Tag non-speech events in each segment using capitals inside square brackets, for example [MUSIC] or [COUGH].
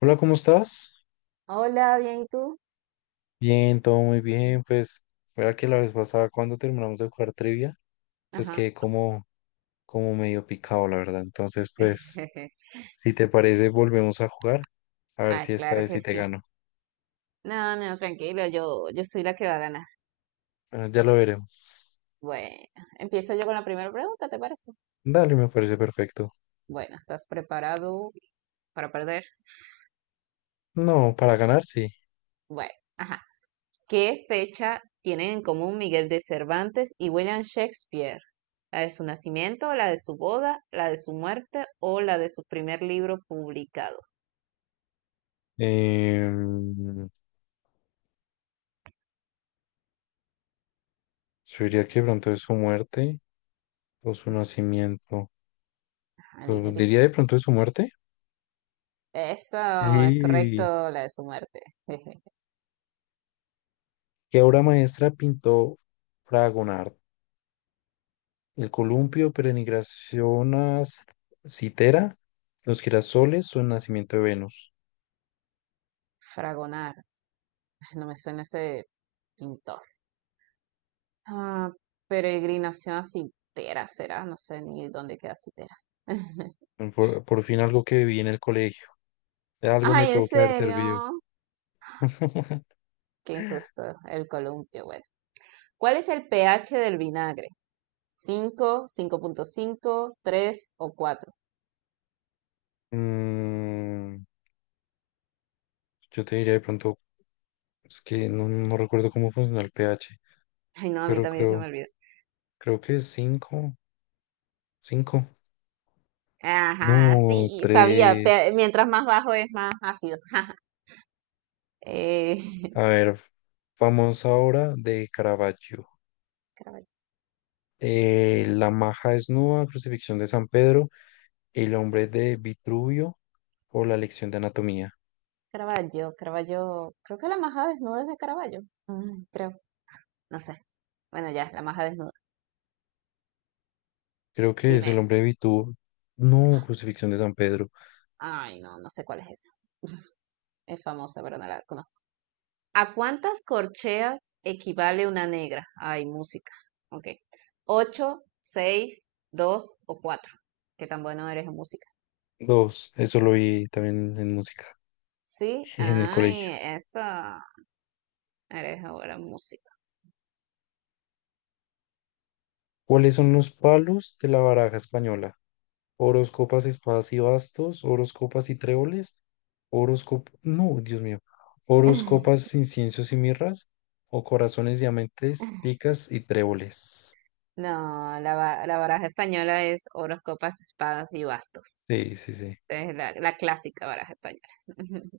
Hola, ¿cómo estás? Hola, bien, ¿y tú? Bien, todo muy bien. Pues, mira que la vez pasada cuando terminamos de jugar trivia, pues Ajá. quedé como medio picado, la verdad. Entonces, pues, [LAUGHS] si te parece, volvemos a jugar. A ver Ah, si esta claro vez que sí te sí. gano. No, no, tranquilo, yo soy la que va a ganar. Bueno, ya lo veremos. Bueno, empiezo yo con la primera pregunta, ¿te parece? Dale, me parece perfecto. Bueno, ¿estás preparado para perder? No, para ganar, sí. Bueno, ajá. ¿Qué fecha tienen en común Miguel de Cervantes y William Shakespeare? ¿La de su nacimiento, la de su boda, la de su muerte o la de su primer libro publicado? Em, yo diría que de pronto es su muerte o su nacimiento. Ajá, elige, Pues, elige. diría de pronto es su muerte. Eso es correcto, Sí. la de su muerte. [LAUGHS] ¿Qué obra maestra pintó Fragonard? El columpio, perenigracionas citera, los girasoles o el nacimiento de Venus. Fragonar, no me suena ese pintor. Ah, peregrinación a Citera será, no sé ni dónde queda Citera. [LAUGHS] Por fin algo que vi en el colegio. De algo me Ay, en tuvo que haber servido. serio, [LAUGHS] qué injusto, el columpio, bueno. ¿Cuál es el pH del vinagre? Cinco, cinco punto cinco, 3 o cuatro. Mm, yo te diría de pronto, es que no recuerdo cómo funciona el pH, Ay, no, a mí pero también se creo, me olvidó. creo que es cinco, cinco. Ajá, No, sí, sabía, tres. mientras más bajo es más ácido. [LAUGHS] Jaja. Eh, A [LAUGHS] ver, vamos ahora de Caravaggio. Caravaggio, La maja desnuda, crucifixión de San Pedro, el hombre de Vitruvio o la lección de anatomía. Caravaggio, Caravaggio, creo que la majada desnuda es de Caravaggio. Creo, no sé. Bueno, ya, la maja desnuda. Creo que es Dime, el hombre de Vitruvio. No, crucifixión de San Pedro. ay, no, no sé cuál es esa. Es famosa, pero no la conozco. ¿A cuántas corcheas equivale una negra? Ay, música. Ok. ¿Ocho, seis, dos o cuatro? Qué tan bueno eres en música. Dos, eso lo vi también en música, Sí, en el colegio. ay, eso. Eres ahora en música. ¿Cuáles son los palos de la baraja española? Oros, copas, espadas y bastos, oros, copas y tréboles, oros, no, Dios mío, oros, copas, inciensos y mirras, o corazones, diamantes, [LAUGHS] picas y tréboles. No, la, la baraja española es oros, copas, espadas y bastos. Sí, sí, sí. Es la clásica baraja española. [LAUGHS]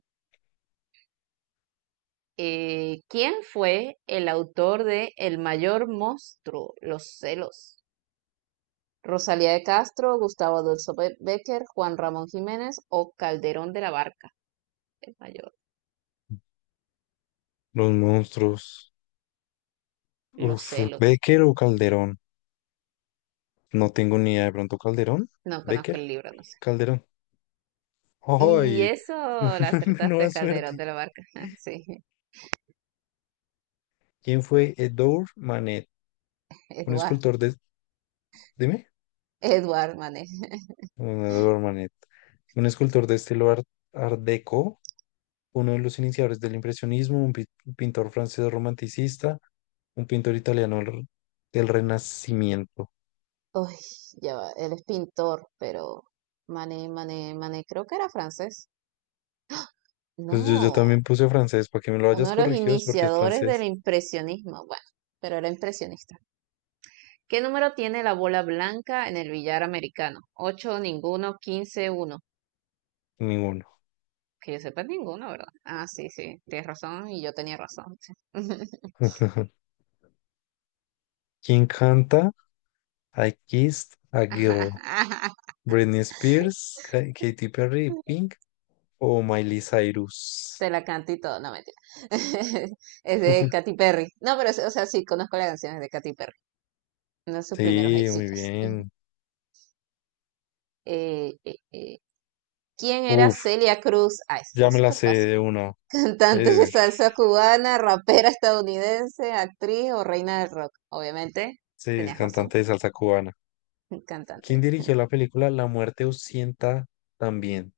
¿Quién fue el autor de El mayor monstruo, Los celos? Rosalía de Castro, Gustavo Adolfo Becker, Juan Ramón Jiménez o Calderón de la Barca, el mayor, Los monstruos. Los Uf, celos. Becker o Calderón. No tengo ni idea. De pronto Calderón, No conozco Becker, el libro, no sé. Calderón. Y ¡Ay! eso la [LAUGHS] Nueva acertaste, Calderón suerte. de la Barca. [LAUGHS] Sí, ¿Quién fue Edouard Manet? Un Eduard, escultor de... Dime. Eduard Mané. Edouard Manet. Un escultor de estilo Art Deco, uno de los iniciadores del impresionismo, un pintor francés romanticista, un pintor italiano del Renacimiento. Uy, ya va, él es pintor, pero Mané, Mané, Mané, creo que era francés. Pues yo No, también puse francés, para que me lo hayas uno de los corregido es porque es iniciadores del francés. impresionismo, bueno, pero era impresionista. ¿Qué número tiene la bola blanca en el billar americano? 8, ninguno, quince, uno. Ninguno. Que yo sepa ninguno, ¿verdad? Ah, sí, sí, tienes razón y yo tenía razón, sí. [LAUGHS] ¿Quién canta I Kissed a Girl? [LAUGHS] Britney Spears, Katy Perry, Pink o Miley Te Cyrus. la canto y todo, no mentira. [LAUGHS] Es de Katy Perry. No, pero, o sea, sí, conozco las canciones de Katy Perry, uno de sus primeros Sí, muy éxitos. [LAUGHS] bien. Eh, eh, eh, ¿quién era Uf, Celia Cruz? Ah, eso ya está me la súper sé fácil. de una. Cantante de Eh, salsa cubana, rapera estadounidense, actriz o reina del rock. Obviamente, sí, es tenías razón, cantante de salsa cubana. [LAUGHS] ¿Quién cantante. dirigió la película La muerte Usienta también?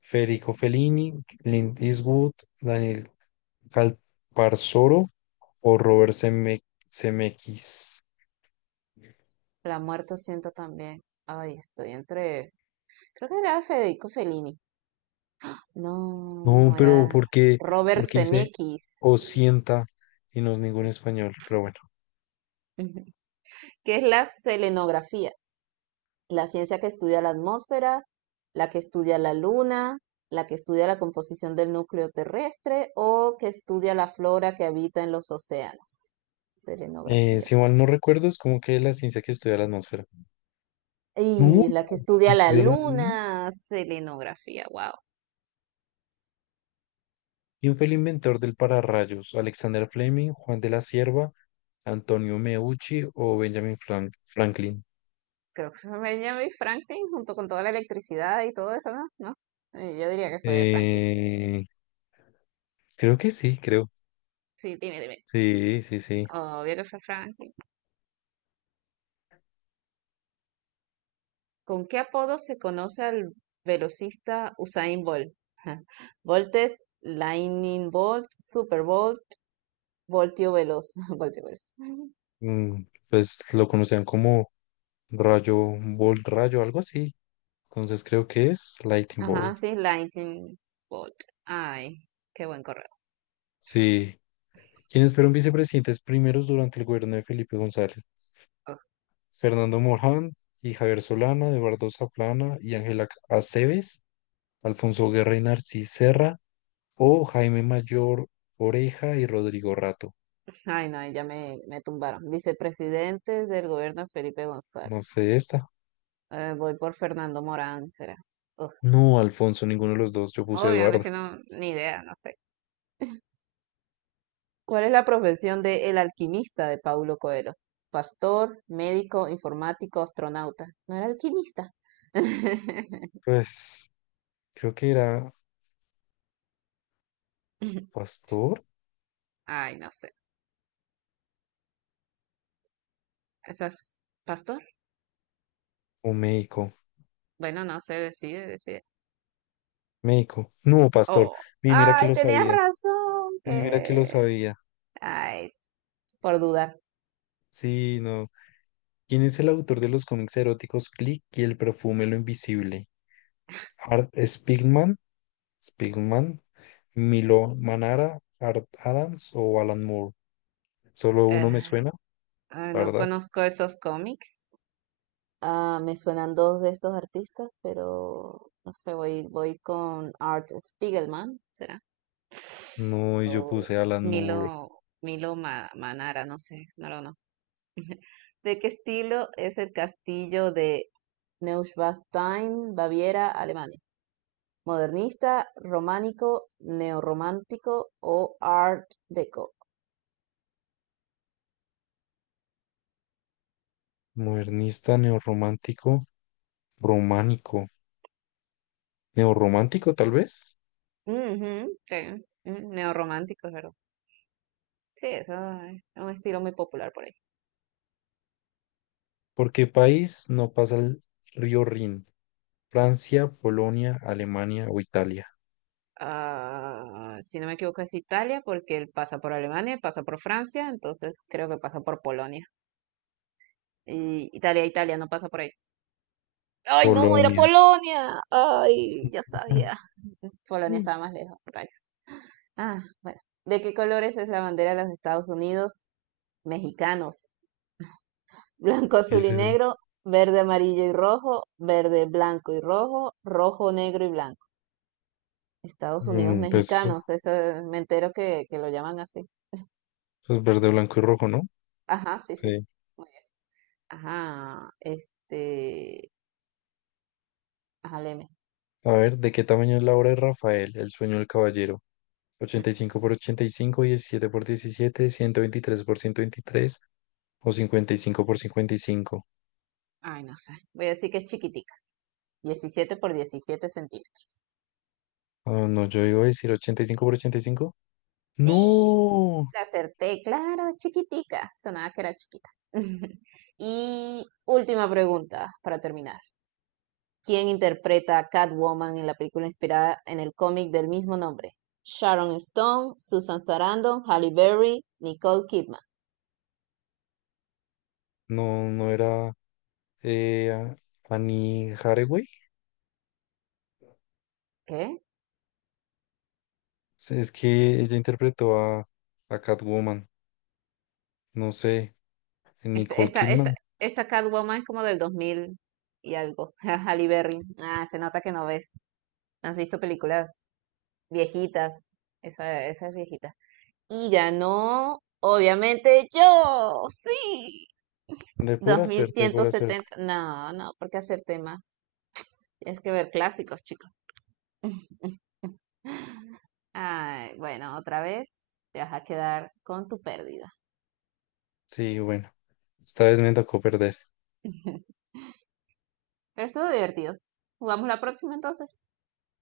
Federico Fellini, Clint Eastwood, Daniel Calparsoro o Robert Zemeckis. La muerto siento también. Ay, estoy entre... Creo que era Federico Fellini. No, No, era pero ¿por qué? Robert Porque dice Zemeckis. Osienta y no es ningún español, pero bueno. [LAUGHS] ¿Qué es la selenografía? La ciencia que estudia la atmósfera, la que estudia la luna, la que estudia la composición del núcleo terrestre o que estudia la flora que habita en los océanos. Selenografía. Si mal no recuerdo, es como que la ciencia que estudia la atmósfera. No, Y la que estudia la estudia la luna. luna, selenografía, wow. ¿Quién fue el inventor del pararrayos? ¿Alexander Fleming, Juan de la Cierva, Antonio Meucci o Benjamin Franklin? Creo que [LAUGHS] fue Benjamin Franklin junto con toda la electricidad y todo eso, ¿no? ¿No? Yo diría que fue Franklin. Eh, Creo que sí, creo. Sí, dime, dime. Sí, sí, sí. Obvio que fue Franklin. ¿Con qué apodo se conoce al velocista Usain Bolt? [LAUGHS] Bolt es Lightning Bolt, Super Bolt, Voltio Veloz, [LAUGHS] Voltio Veloz. Mm, pues lo conocían como rayo, bolt rayo, algo así. Entonces creo que es Lightning Ajá, Bolt. sí, Lightning Bolt. Ay, qué buen correo. Sí. ¿Quiénes fueron vicepresidentes primeros durante el gobierno de Felipe González? Fernando Morán y Javier Solana, Eduardo Zaplana y Ángela Aceves, Alfonso Guerra y Narcis Serra, o Jaime Mayor Oreja y Rodrigo Rato. Ay, no, ahí ya me tumbaron. Vicepresidente del gobierno Felipe No González. sé esta. Voy por Fernando Morán, será. Uf, No, Alfonso, ninguno de los dos. Yo puse obvio, no, Eduardo. es que no, ni idea, no sé. ¿Cuál es la profesión de el alquimista de Paulo Coelho? Pastor, médico, informático, astronauta. ¿No era alquimista? [LAUGHS] Pues creo que era pastor Ay, no sé. ¿Estás pastor? o médico. Bueno, no sé, decide, decide. Médico. No, pastor. Oh, Mira que ay, lo tenías sabía. razón, Mira que lo que... sabía. Ay, por dudar. Sí, no. ¿Quién es el autor de los cómics eróticos Click y el perfume Lo Invisible? Art Spigman. Spigman. Milo Manara, Art Adams o Alan Moore. Solo uno me suena, Ah, la no verdad. conozco esos cómics. Ah, me suenan dos de estos artistas, pero no sé, voy con Art Spiegelman, ¿será? No, y O yo puse Alan Milo, Moore, Milo Manara, no sé, no lo conozco. [LAUGHS] ¿De qué estilo es el castillo de Neuschwanstein, Baviera, Alemania? Modernista, románico, neorromántico o Art Deco. modernista, neorromántico, románico. Neorromántico, tal vez. Ujú, sí, neorromántico, pero sí, eso es un estilo muy popular por ahí. ¿Por qué país no pasa el río Rin? Francia, Polonia, Alemania o Italia. Ah, si no me equivoco, es Italia, porque él pasa por Alemania, pasa por Francia, entonces creo que pasa por Polonia. Y Italia, Italia, no pasa por ahí. ¡Ay, no! ¡Era Polonia. Polonia! ¡Ay, ya sabía! Polonia [LAUGHS] estaba más lejos, rayos. Ah, bueno. ¿De qué colores es la bandera de los Estados Unidos? Mexicanos. [LAUGHS] Blanco, ¿Qué azul es y eso? negro, verde, amarillo y rojo, verde, blanco y rojo, rojo, negro y blanco. Estados Unidos Mm, Pues, mexicanos, eso me entero que lo llaman así. pues verde, blanco y rojo, ¿no? Ajá, sí, sí. Sí. Ajá, ajá, léeme. A ver, ¿de qué tamaño es la obra de Rafael, El sueño del caballero? Mm, 85 por 85, 17 por 17, 123 por 123 o 55 por 55. Ay, no sé. Voy a decir que es chiquitica, 17 por 17 centímetros. Ah, no, yo iba a decir 85 por 85. Sí, No, la acerté, claro, es chiquitica. Sonaba que era chiquita. [LAUGHS] Y última pregunta para terminar. ¿Quién interpreta a Catwoman en la película inspirada en el cómic del mismo nombre? Sharon Stone, Susan Sarandon, Halle Berry, Nicole Kidman. No era eh, a- Annie Hathaway. ¿Qué? Sí, es que ella interpretó a Catwoman, no sé, Esta Nicole Esta, esta, Kidman. esta Catwoman es como del 2000 y algo. [LAUGHS] Halle Berry. Ah, se nota que no ves, no has visto películas viejitas. Esa es viejita. Y ganó, obviamente, yo. Sí. De Dos pura mil suerte, de ciento pura suerte. setenta. No, no, ¿por qué hacer temas? Tienes que ver clásicos, chicos. Ay, bueno, otra vez te vas a quedar con tu pérdida. Sí, bueno, esta vez me tocó perder. [LAUGHS] Pero estuvo divertido. ¿Jugamos la próxima entonces?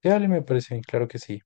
Dale, me parece, claro que sí.